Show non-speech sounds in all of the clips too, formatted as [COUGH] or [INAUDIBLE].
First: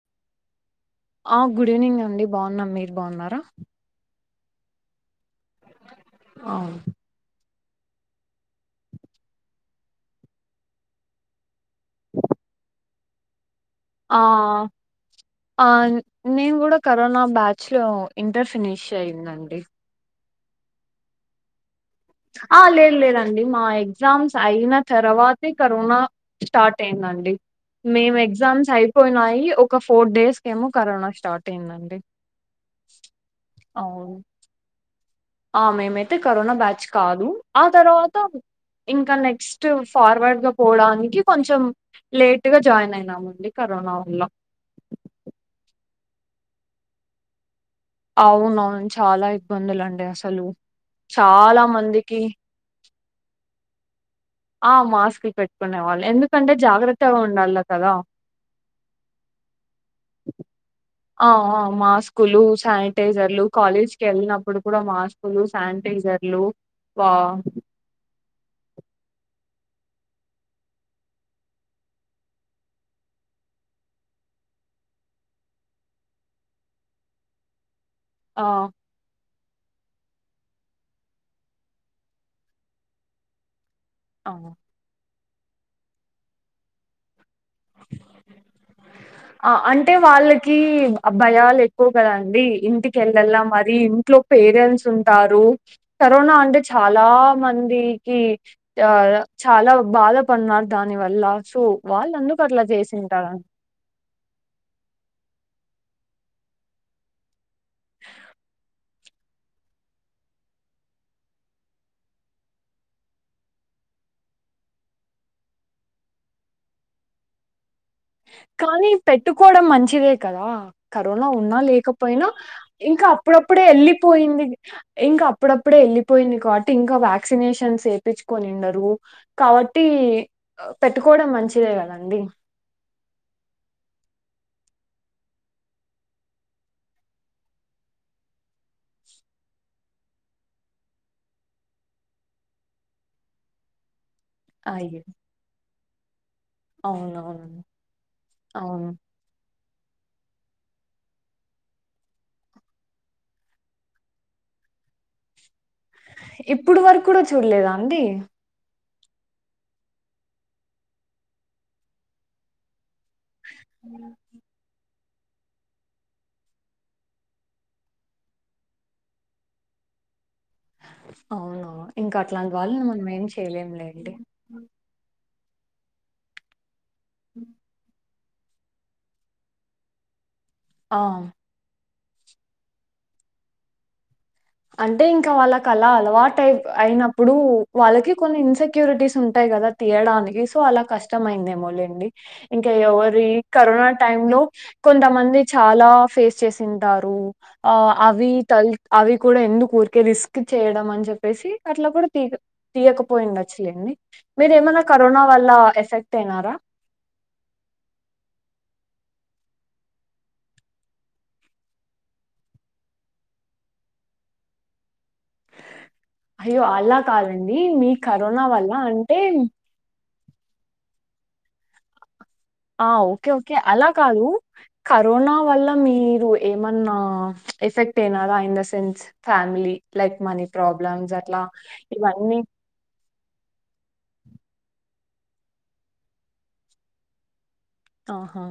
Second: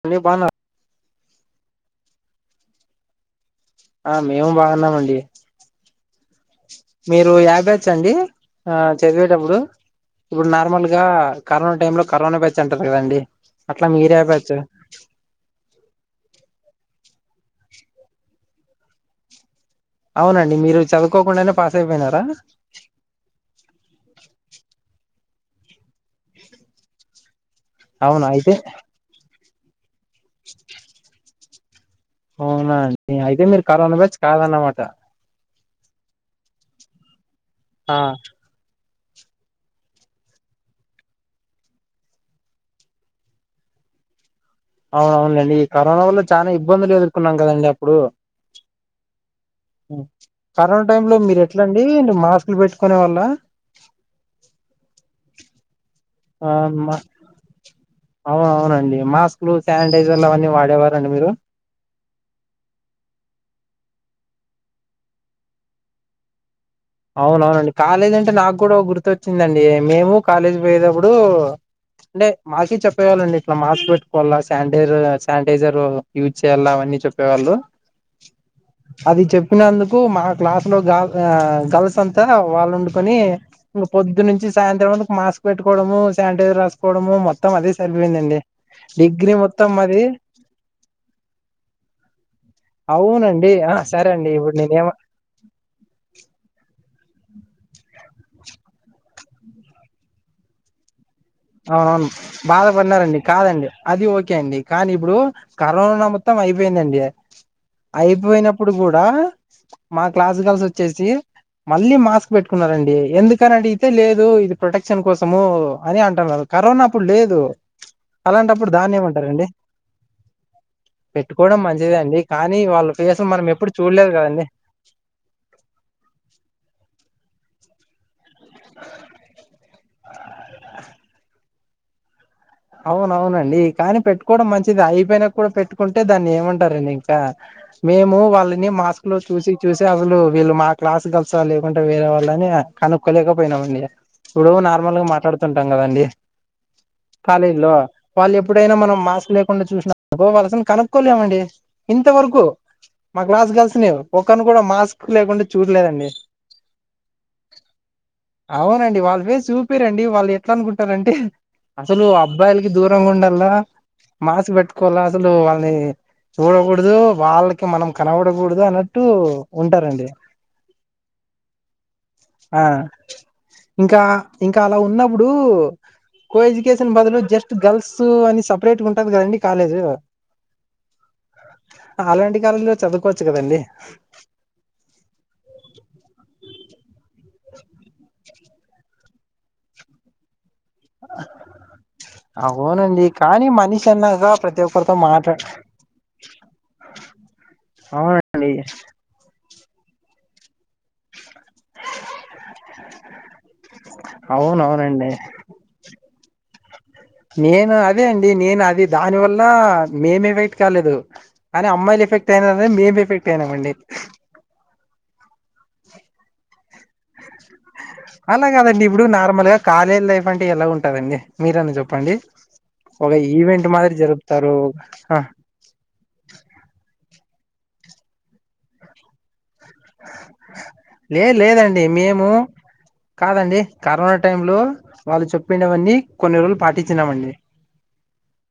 ఓ దాన ఆ good evening అండి బాగున్నాం మీరు బాగున్నారా ఆ మేము బాగున్నామండి ఆ మీరొ యాభై వచ్చండి ఆ చెప్పేటప్పుడు ఇప్పుడు నార్మల్ గా కరోనా టైమ్ లో కరోనా బ్యాచ్ అంటారు ఎవండి ఆ ఆ నేను కూడా క కరొనా బ్యాచ్ లో ఇంటర్ ఫినిష్ అయిందండి అవునండి మీరు చదువుకోకుండానే పాస్ అయిపోయినారా ఆ లేదు లేదండి మా ఎ ఎగ్జామ్స్ అయిన తర్వాతే కరోనా స్టార్ట్ అయిందండి మేం అవునా అయితే ఎగ్జామ్స్ అయిపోయినాయి ఫోర్ డేస్ కీ ఏమో కరొన స్టార్ట్ అయిందండి అవునాండి అయితే మీరు కరోనా బ్యాచ్ అవును కాదన్నమాట ఆ మేమైతే కరోనా బ్యాచ్ కాదు ఆ తరువాత ఇంకా నెక్స్ట్ ఫార్వర్డ్గా పోవడానికి కొంచెం లేట్గా జాయిన్ అయినామండి కరోనా వల్ల అవున అండి ఈ కరోనా వల్ల చాలా ఇబ్బందులు ఎదుర్కొన్నాం కదండి అప్పుడు అవున అవును చాలా ఇబ్బందులు అండి అసలు కరోనా చాలా మందికి కొనే వాళ్ళ ఆ మాస్క్ పెట్టుకునే వాళ్ళు అవును మా అవును అవునండి మాస్కులు శానిటైజర్లు అవన్నీ వాడేవారండి ఆ! మీరు ఆ! మాస్కులు శానిటైజర్లు కాలేజ్ కు వెళ్ళినప్పుడు కూడా మాస్కు లు శానిటైజర్లు వా అవునవునండి కాలేజు అంటే నాకు కూడా గుర్తొచ్చిందండి మేము కాలేజీ పోయేతప్పుడు అంటే మాకు చెప్పేవాళ్ళు అండి ఇట్లా మాస్క్ పెట్టుకోవాలా శానిటైజర్ శానిటైజర్ యూజ్ చేయాలా అవన్నీ చెప్పేవాళ్ళు ఆ! అది చెప్ తునందుకు మా క్లాస్ లో బాగా గల్స్ అంతా వాళ్ళు వుండుకొని ఇంక పొద్దు ఆ! నుంచి సాయంత్రం వరకు మాస్క్ మాస్క్ పెట్టుకోవడము శానిటైజర్ రాసుకోవడము మొ ఆ మొత్తం అంటే మాది వాళ్ళకి భయాలు ఎక్కువ కదాండి ఇంటికి వెళ్ళల్ల అవునండి. ఆ మరి సరే ఇంట్లో అండి ఇప్పుడు పేరెంట్స్ నేనేమ ఉంటారు కరోనా అంటే చాలా మందికి ఆ చాలా బాధపడ్న్నారు దాని వల్ల సో వాళ్ళన్ను బాధపడ్నారండి కాదండి అది ఓకే అండి కానీ ఇప్పుడు కరోనా మొత్తం అయిపోయిందండి. అయిపోయినప్పుడు గూ దా మా క్లాస్ గల్స్ వచ్చేసి మళ్ళీ మాస్క్ పెట్టుకున్నారండి ఎందుకని అడిగితే లేదు ఇది ప్రొటెక్షన్ కోసము అని అ [UNINTELLIGIBLE] కరోనా అప్పుడు లేదు అలాంటప్పుడు కానీ దాన్ని ఏమంటారండి పెట్టుకోవడం మంచిదే కదా కరోనా ఉన్నా పెట్టుకోవడం మంచిదే అండి లేకపోయినా కానీ వాళ్ళ ఇంకా ఫేస్ మనం అప్పుడప్పుడే ఎప్పుడు చూడలేదు ఎళ్ళిపోయింది కదండి ఇంకా అప్పుడప్పుడే ఎళ్ళిపోయింది కాట్టి ఇంకా వ్యాక్ క్సినేషన్స్ ఏపి కొనిండరు కావట్టి పెట్టుకోవడం మంచి తిరే కదండి అవునవునండి కానీ పెట్టుకోవడం మంచిది అయిపోయినా కూడా పెట్టుకుంటే దాన్ని ఏమంటారండి ఇంకా మేము వాళ్ళని మాస్క్ లో చూసి చూసి అసలు వీళ్ళు మా క్లా గర్ల్స్ లేకుండా వేరే వాళ్ళని కనుక్కోలేకపోయినామండి ఇప్పుడు అయ్య నార్మల్ గా మాట్లాడుతుంటాం కదండి అవునవును కాలేజ్ లో వాళ్ళు ఎప్పుడైనా అవును మనం మాస్ లేక కుండ చూసిన అనుకో వాళ్ళ [UNINTELLIGIBLE] కనుక్కోలేమండి ఇంతవరకు మా క్లాస్ గర్ల్స్ ని ఒక్కరిని కూడా మాస్క్ లేకుండా చూడలేదండి ఇప్పుడు వరకు కూడా చూడలేదా అండి డి వాళ్ళు వాళ్ల ఫేస్ చూపిరండి వాళ్ళు ఎట్లా అనుకుంటారంటే అసలు అబ్బాయిలకి దూర గుండల్ల మాస్క్ పెట్టుకోల తులు వాళ్ళని చూడకూడదు వాళ్ళకి మనం కనబడకూడదు అన్నట్టు ఉంటారండి. అవును ఇంకా అట్లాంటి ఆ వాళ్ళని మనం ఏం చేయలేంలేండి డు కొఎ కేషను బదులు జస్ట్ గర్ల్స్ సు అని సపరేట్ గా ఉంటది కదండి కాలేజు ఆ అలాంటి కాలేజీలో చదువుకోచ్చు కదండి అంటే ఇంకా వాళ్ళకి అలా అలవాటయ అయినప్పుడు వాళ్ళకి కొన్ని ఇన్సెక్యూరిటీస్ ఉంటాయి కదా తీయడానికి అలా కష్టమైందేమో లేండి అవునండి ఇంకెవరి కానీ మనిషి కరోనా అన్నాక టైంలో ప్రతి ఒక్కరితో మాట్లా కొంతమంది చాలా ఫేస్ చేసి ఉంటారు అవి అవునండి త ఆ అవి ఎందుకు ఊరికే రిస్క్ చేయడం అని చెప్పేసి అట్లా కూడా తీ తీయకపోయి ఉండొచ్చు లేండి మీరు ఏమైనా అవునవునండి కరోనా వల్ల ఎఫెక్ టేనారా నేను అదే అండి నేను అది దాని వల్ల మేమి ఎఫెక్ట్ కాలేదు కానీ అమ్మాయిలు ఎఫెక్ట్ అయినారుఅని మేము ఎఫెక్ట్ అయినాంండి అయ్యో అల్ అలా కాదండి మీ కరోనా అలా వల్ల కాదండి ఇప్పుడు అంటే నార్మల్ గా కాలేజ్ లైఫ్ ఎలా ఉంటదండి మీరన్న చెప్పండి ఆ ఒక ఓకే ఓకే ఈవెంట్ అలా మాదిరి కాదు జరుపుతారు ఆ, కరోనా వల్ల మీరు ఏమన్నా ఎఫెక్ట్ అయినరా in the sense family like money problems లే అట్లా లేదండి మేము ఇవన్నీ కాదండి కరోనా టైం లో వాళ్ళు చెప్పిన వన్నీ కొన్ని రోజులు పాటించినామండి ఆహా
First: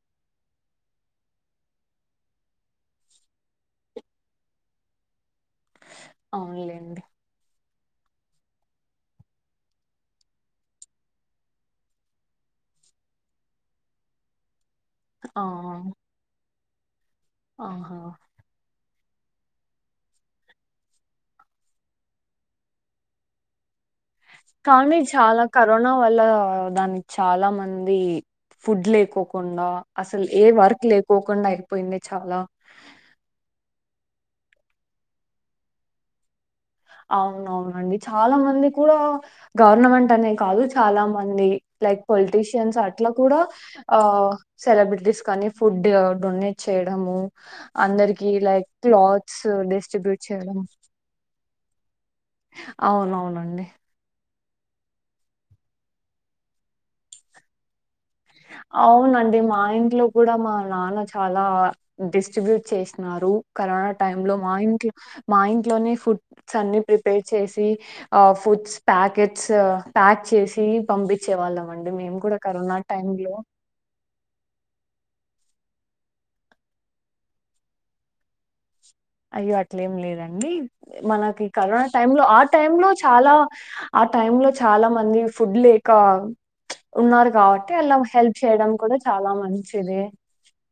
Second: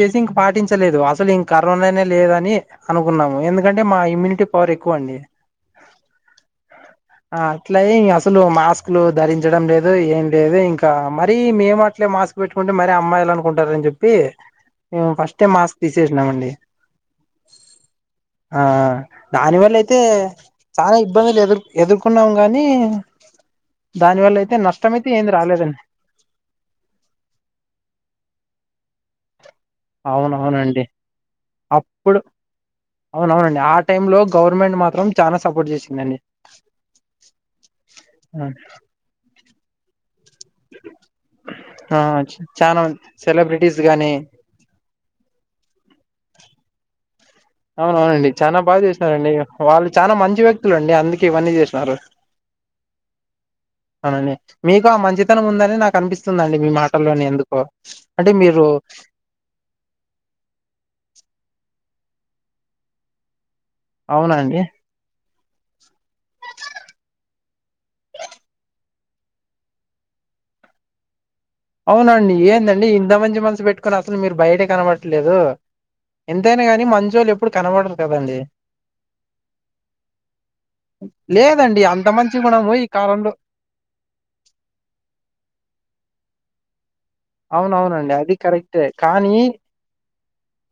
చేసి ఇంక పాటించలేదు అసలు ఇంక కరోనానే లేదని అనుకున్నాము ఎందుకంటే మా ఇమ్యూనిటీ పవర్ ఎక్కువ అండి అవునులెండి. ఆ అట్ల అసలు మాస్కులు ధరించడం లేదు ఏం లేదు ఇంకా మరీ మేము అట్లే మాస్క్ పెట్టుకుంటే మరీ అమ్మాయిలు అనుకుంటారు అని చెప్పి మేము ఆ! ఫస్టే మాస్క్ తీసేసినామండి ఆహా ఆ దానివల్ల అయితే చాలా ఇబ్బందులు ఎదురు ఎదుర్కొన్నాం గానీ కానీ చాలా కరోనా వల్ల దానికి చాలా మంది ఫుడ్ లేక్ కుండా అసలు ఏ వర్క్ అవునవునండి లేకోకుండా అయిపోయింది అప్పుడు చాలా గవుర్న్మెంట్ మాత్రం చాలా సపోర్ట్ చేసిందండి అవును అవునండి చాలా మంది కూడా గవర్నమెంట్ అనేది కాదు చాలా మంది ఆ లైక్ పొలిటీషియన్స్ చానా అట్ల కూడా సెలబ్రిటీస్ ఆ గాని సెలబ్రిటీస్ కానీ ఫుడ్ డొనేట్ చేయడము అవునవునండి అందరికీ చాన లైక్ బాగా చేసరండి క్లాత్స్ వాళ్ళు చాలా డిస్ట్రిబ్యూట్ మంచి చేయడం. వ్యక్తులు అండి అందుకే ఇవన్నీ చేసి తారు అవునవునండి అవునండి మీకు ఆ మంచితనం ఉందని నాకు అనిపిస్తుందండి మీ మాటల్లోనే ఎందుకో అంటే మీరు అవునండి మా ఇంట్లో కూడా మా నాన్న చాలా డిస్టిబ్యూట్ చేసినారు కరోన టైమ్లో మా అవునండి ఇంట్లో మా ఇంట్లోనే ఫుడ్సన్ని ప్రిపేర్ చేసి ఆ ఫుడ్స్ ప్యాకెట్స్ ప్యాక్ చేసీ పంపి అవునండి ఏందండి ఇంత మంచి మనసు పెట్ కుని అసలు మీరు బయట కనబడట్లేదు ఎంతైనా గానీ మంచోళ్ళు ఎప్పుడు కనబడరు కదండి అయ్యో అట్లేం లేదండి మనకి లేదండి కరోనా అంత టైం లో మంచి ఆ టైం గుణము ఈ లో కాలంలో చాలా ఆ టైం లో చాలా మంది ఫుడ్ లేక ఉన్నారు కాబట్టి అలా అవునవునండి అది హెల్ప్ చేయడం కరెక్టే కూడ చాలా కానీ మంచిది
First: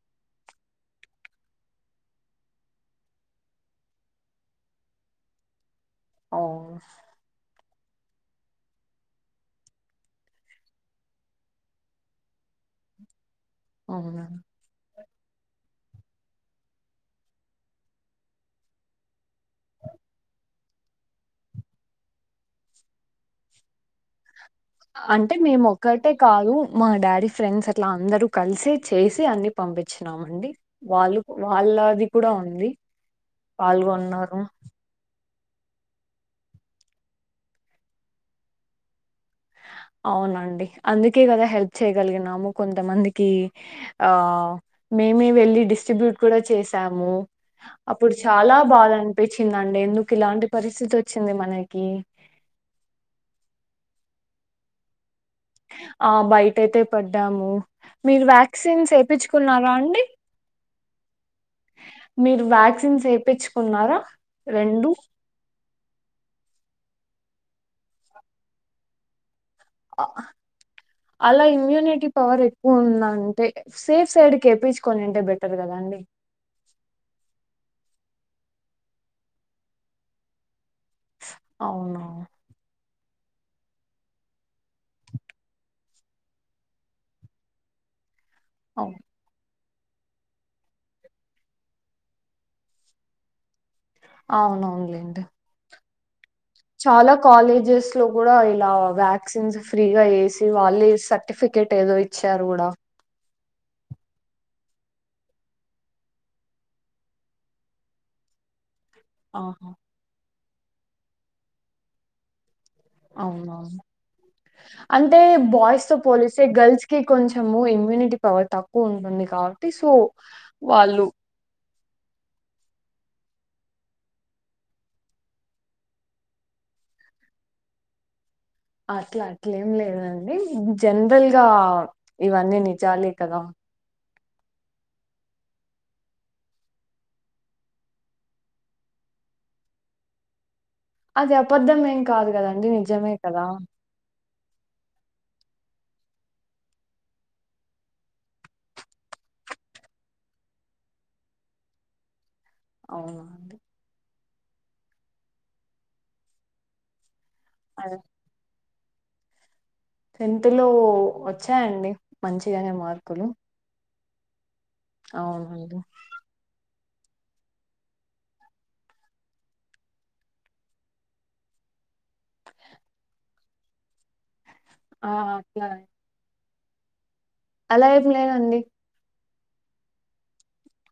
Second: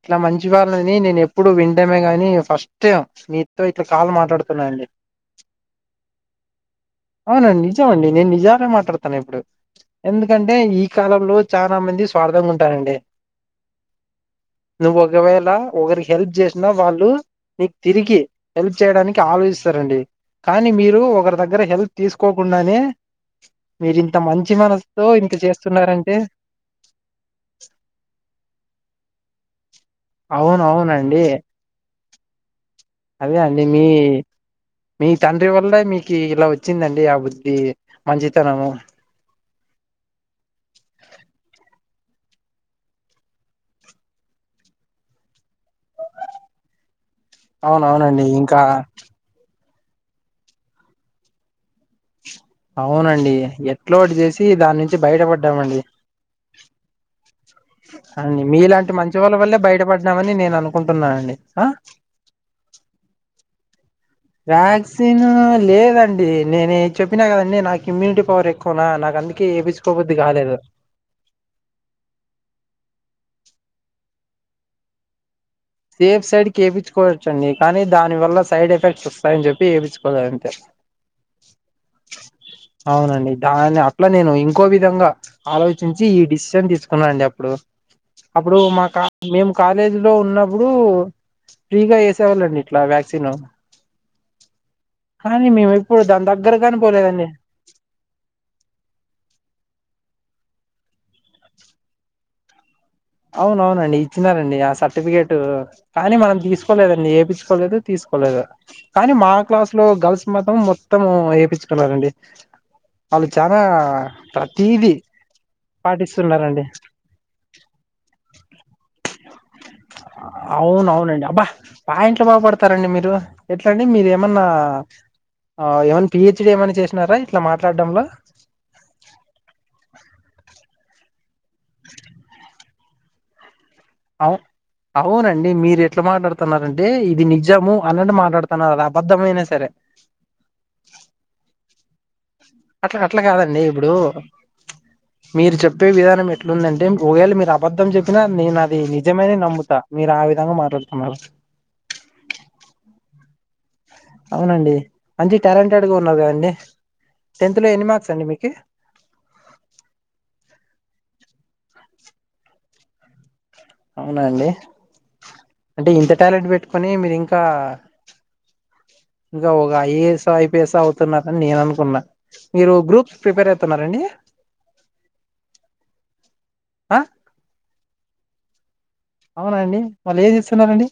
ఇట్లా మంచి వాళ్ళని నేను ఎప్పుడు విఃటమే గాని ఫస్ట్ టైం మీతో ఇట్లా కాల్ మాట్లాడుతున్నానండి అవును అవునండి నిజమండి నేను నిజాలే మాట్లాడుతాను ఎప్పుడు ఎందుకంటే ఈ కాలంలో చాలా మంది స్వార్థంగా ఉంటారండి అవునా నువ్వు ఒకవేళ ఒకరికి హెల్ప్ జేసినా వాళ్ళు మీకు తిరిగి హెల్ప్ చేయడానికి ఆలోచిస్తారండి కానీ మీరు ఒకరి దగ్గర హెల్ప్ తీసుకోకుండానే మీరి ఇంత మం అంటే మేము ఒక్కటే కాదు మా డాడీ ఫ్రెండ్స్ అట్లా అందరు కలిసి చేసి అన్ని పంపి చ్చినామండి అవును వాళ్ళు అవునండి. వాళ్ళది కూడ ఉంది అదే అండి మీ.. పాల్గొన్నారు మీ తండ్రి వల్ల మీకి ఇలా వచ్చిందండి ఆ బుద్ధి మంచితనము అవునండి అందుకే కదా హెల్ప్ చేయగలిగినాము కొంతమందికి ఆ.. మేమే వెళ్ళి డిస్ స్ట్రిబ్యూట్ కూడా చేసాము అప్పుడు అవునవునండి. చాలా ఇంకా బాధ అనిపిచ్చి అండి ఎందుకు ఇలాంటి పరిస్థితి వచ్చింది మనకి అవునండి ఎట్లోటి చేసి దాని నుంచి బయటప ఆ బయటయితే పడ్డాము మీరు అండి మీలాంటి వ్యాక్సిన్స్ మంచి వాళ్ళ వల్లే ఏపించుకున్నారా అండి బయటపడ్డామని నేను అనుకుంటున్నానండి ఆ మీరు వ్యాక్సిన్స్ ఏపించు కున్నారా వ్యాక్సిన్ లేదండి నేనే చెప్పినా కదండి నాకు ఇమ్యూనిటీ పవర్ ఎక్కువనా నాకు అందు ఆ అలా ఇమ్యూనిటీ పవర్ ఎక్కువ ఉందంతె సేఫ్ సైడ్ కేపించుకోనింటే బె సేఫ్ సైడ్ కి ఏపిచ్చుకోవచ్చు అండి. కానీ దాని వల్ల సైడ్ ఎఫెక్ట్స్ వస్తాయని చెప్పి ఏపిచ్చుకోలేదు అంతే అవునా అవునండి దాన్ని అట్లా నేను ఇంకో విధంగా ఆలోచించి ఈ డిసిషన్ తీసుకున్నానండి అప్పుడు అప్పుడు అవును మాకా మేము కాలేజీ లో ఉన్న ప్పుడు ఫ్రీగా ఎసేవాళ్ళండి ఇట్లా వ్యాక్సిను అవున అవునులేండి. [UNINTELLIGIBLE] చాలా పోలేదండి కాలేజెస్ లో కూడా ఇలా వ్యాక్సిన్స్ ఫ్రీగా ఏసి వాళ్ళే సర్టిఫికేట్ ఏదో ఇచ్చారు కూడా అవునవునండి ఇచ్చినారండి. ఆ సర్టిఫికేట్ కానీ మనం తీసుకోలేదండి, ఏపించుకోలేదు తీసుకోలేదు. కానీ మా ఆహా క్లాస్ లో గర్ల్స్ మ మొత్తం ఏపించుకున్నారండి అవునవును అంటే బాయ్స్ తో పోలిస్తే పాటిస్తున్నారండి గర్ల్స్ కి కొంచెము ఇమ్యూనిటీ పవర్ తక్కువ ఉంటుంది కాబట్టి సో వాళ్ళు అవునవునండి అబ్బా పాయింట్లు బాగపడతారండి మీరు ఎట్లాండి మీరు ఏమన్నా ఏమన్నా పిహెచ్ డి ఏమన్నా చేసినారా ఇట్లా మాట్లాడడంలో అట్లా అట్లేం లేదండి జనరల్ గా ఇవన్నీ ని చాలీ కదా అవు అవునండి మీరు ఎట్లా మాట్లాడుతున్నారంటే ఇది నిజము అన్నట్టు మాట్లాడుతున్నారు అది అబద్ధమైనా సరే అది అబద్ధం ఏం కాదు కదండి అట్లా నిజమే అట్లా కదా కాదండి ఇప్పుడు మీరు చెప్పే విధానం ఎట్లుందంటే ఒవేళ మీరు అబద్ధం చెప్పినా నేను అది నిజమని నమ్ముతా మీరు ఆ విధంగా మాట్లాడుతున్నారు. అవునా అండి అవునండి మంచి టాలెంటెడ్గా ఉన్నావ్ కదండీ. టెన్త్ లో ఎన్ని మార్క్స్ అండి మీకి మంచిగనే మార్కులు అవునా అండి అవునవును కాని మీరు ఇంకా ఇంకా ఒక ఐఏఎస్ ఐపీఎస్ అవుతున్నని నేను అనుకున్నా మీరు గ్రూప్స్ ప్రిపేర్ అయాతున్నారండి ఆ అట్లా ఆ అలా ఏం లేదండి అవునా అండి మళ్ళీ ఏ చేస్తున్నారండి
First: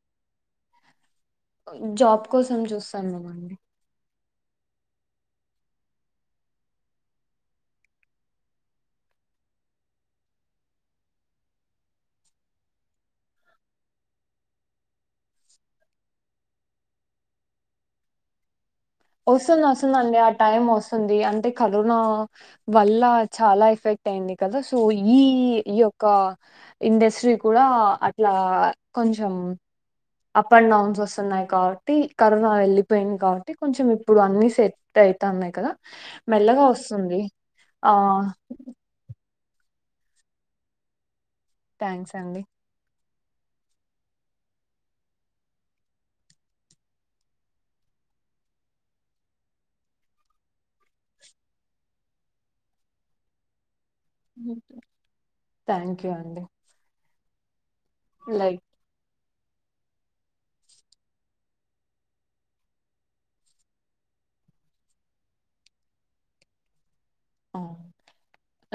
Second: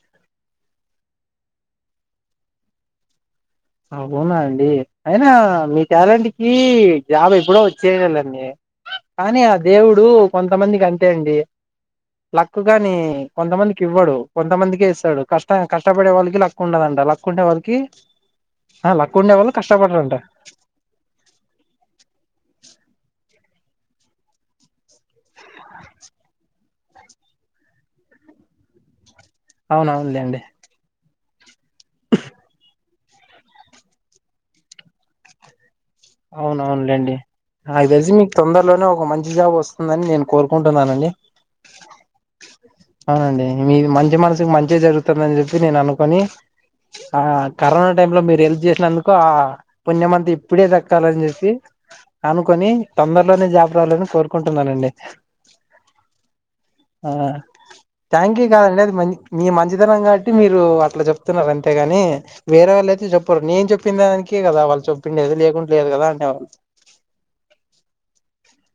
జాబ్ కోసం చూస్తున్నాం అండి ఆవునా అండి అయినా మీ టాలెంట్ కి జాబ్ ఎప్పుడో వచ్చేయాలీ అండి కానీ ఆ దేవుడు కొంతమందికి అంతే అండి లక్ గానీ కొంతమందికి ఇవ్వడు కొంతమందికే ఇస్తాడు కష్ట కష్టపడే వాళ్ళకి లక్ ఉండదంట లక్ ఉండే వాళ్ళకి ఆ లక్ ఉండే వాళ్ళు వస్తుంది కష్టపడరంట వస్తుందండి ఆ టైం వస్తుంది అంటే కరోనా వల్ల చాలా ఎఫెక్ట్ అయింది కదా సో ఈ ఈ యొక్క ఇండస్ట్రీ కూడా అట్లా కొంచం అవునవునులేండి అప్ అండ్ డౌన్స్ వస్తూ న్నాయి కాబట్టి కరోనా వెళ్లిపోయింది కాబట్టి కొంచెం ఇప్పుడు అన్ని సెట్ అయితన్నాయి కదా అవున మెల్లగా అవునులేండి వస్తుంది నాకు ఆ తెలిసి మీకు తొందరలోనే ఒక మంచి జాబ్ వస్తుందని నేను కోరుకుంటున్నానండి. థ్యాంక్స్ అండి అవునండి మీ మంచి మనసుకి మంచి జరుగుతుందిని చెప్పి నేను అనుకోని ఆ కరోనా టైం లో మీరు హెల్ప్ చేసినందుకు ఆ పుణ్యమఅంత ఇప్పుడే ద కాలని చెప్పి అనుకొని తొందరలోనే జాబ్ రావాలని కోరుకుంటున్నానండి థ్యాంక్ యూ అండి. ఆ థ్యాంక్యూ కాదండి అది మం మీ మంచితనం కాబట్టి మీరు అట్లా చెప్తున్నారు. అంతేగాని వేరే వాళ్ళయితే చెప్పరు నేను చెప్పిన దానికే కదా వాళ్ళు చెప్పిండేది లేకుం లేదు కదా అంటారు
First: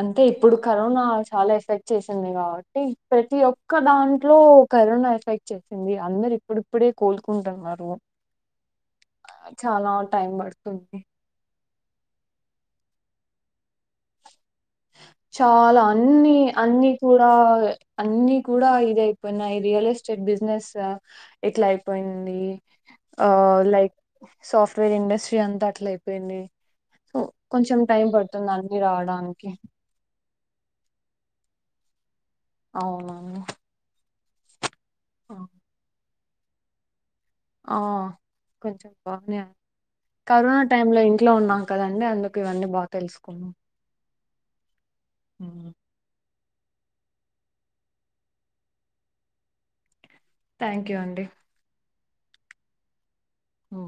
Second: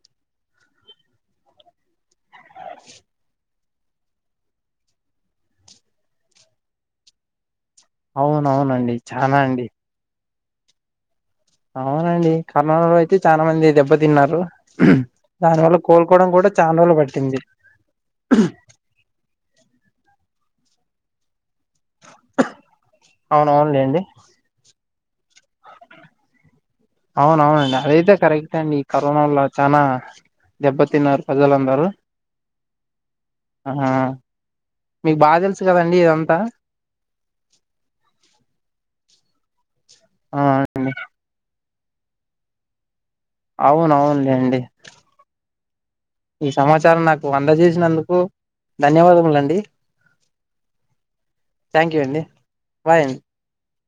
అంటే ఇప్పుడు కరోనా చాలా ఎఫెక్ట్ చేసింది కాబట్టి, ప్రతి ఒక్క దాంట్లో కరోనా ఎఫెక్ట్ చేసింది అందరు ఇప్పుడిప్పుడే కోలుకుంటున్నారు. అవునవునండి చనా అండి తుంకే అవునండి కర్నానాలో అయితే చాలా మంది దెబ్బతిన్నారు. దాని వల్ల చాలా కోలుకోవడం అన్ని కూడా చానా అన్ని రోజులు కూడా పట్టింది అన్ని కూడా ఇది అయిపోయినాయి. రియల్ ఎస్టేట్ బిజినెస్ సా ఎట్లా అయిపోయింది ఆ లైక్ అవునవునులేండి సాఫ్ట్ ట్రైన్ ఇండస్ట్రీ అంతా అట్ల అయిపోయింది. సో అవునవునండి కొంచెం టైం అదైతే పడుతుంది కరెక్టే అండి అన్ని ఈ కరోనాలో రావడానికి చానా దెబ్బతిన్నారు ప్రజల అందరు అవునవును మీకు ఆ బాగా తెలుసు కదండి ఇయం బ ఆ కొంచెం బానే ఆ కరోనా టైం లో ఇంట్లో ఉన్నాం. కదండి అందుకు ఇవన్నీ బా అవును అవునులేండి. ఈ సమాచారం నాకు అందజేసినందుకు ధన్యవాదములండి. థ్యాంక్ యూ అండి థ్యాంక్ యూ అండి బాయ్ అ ఊ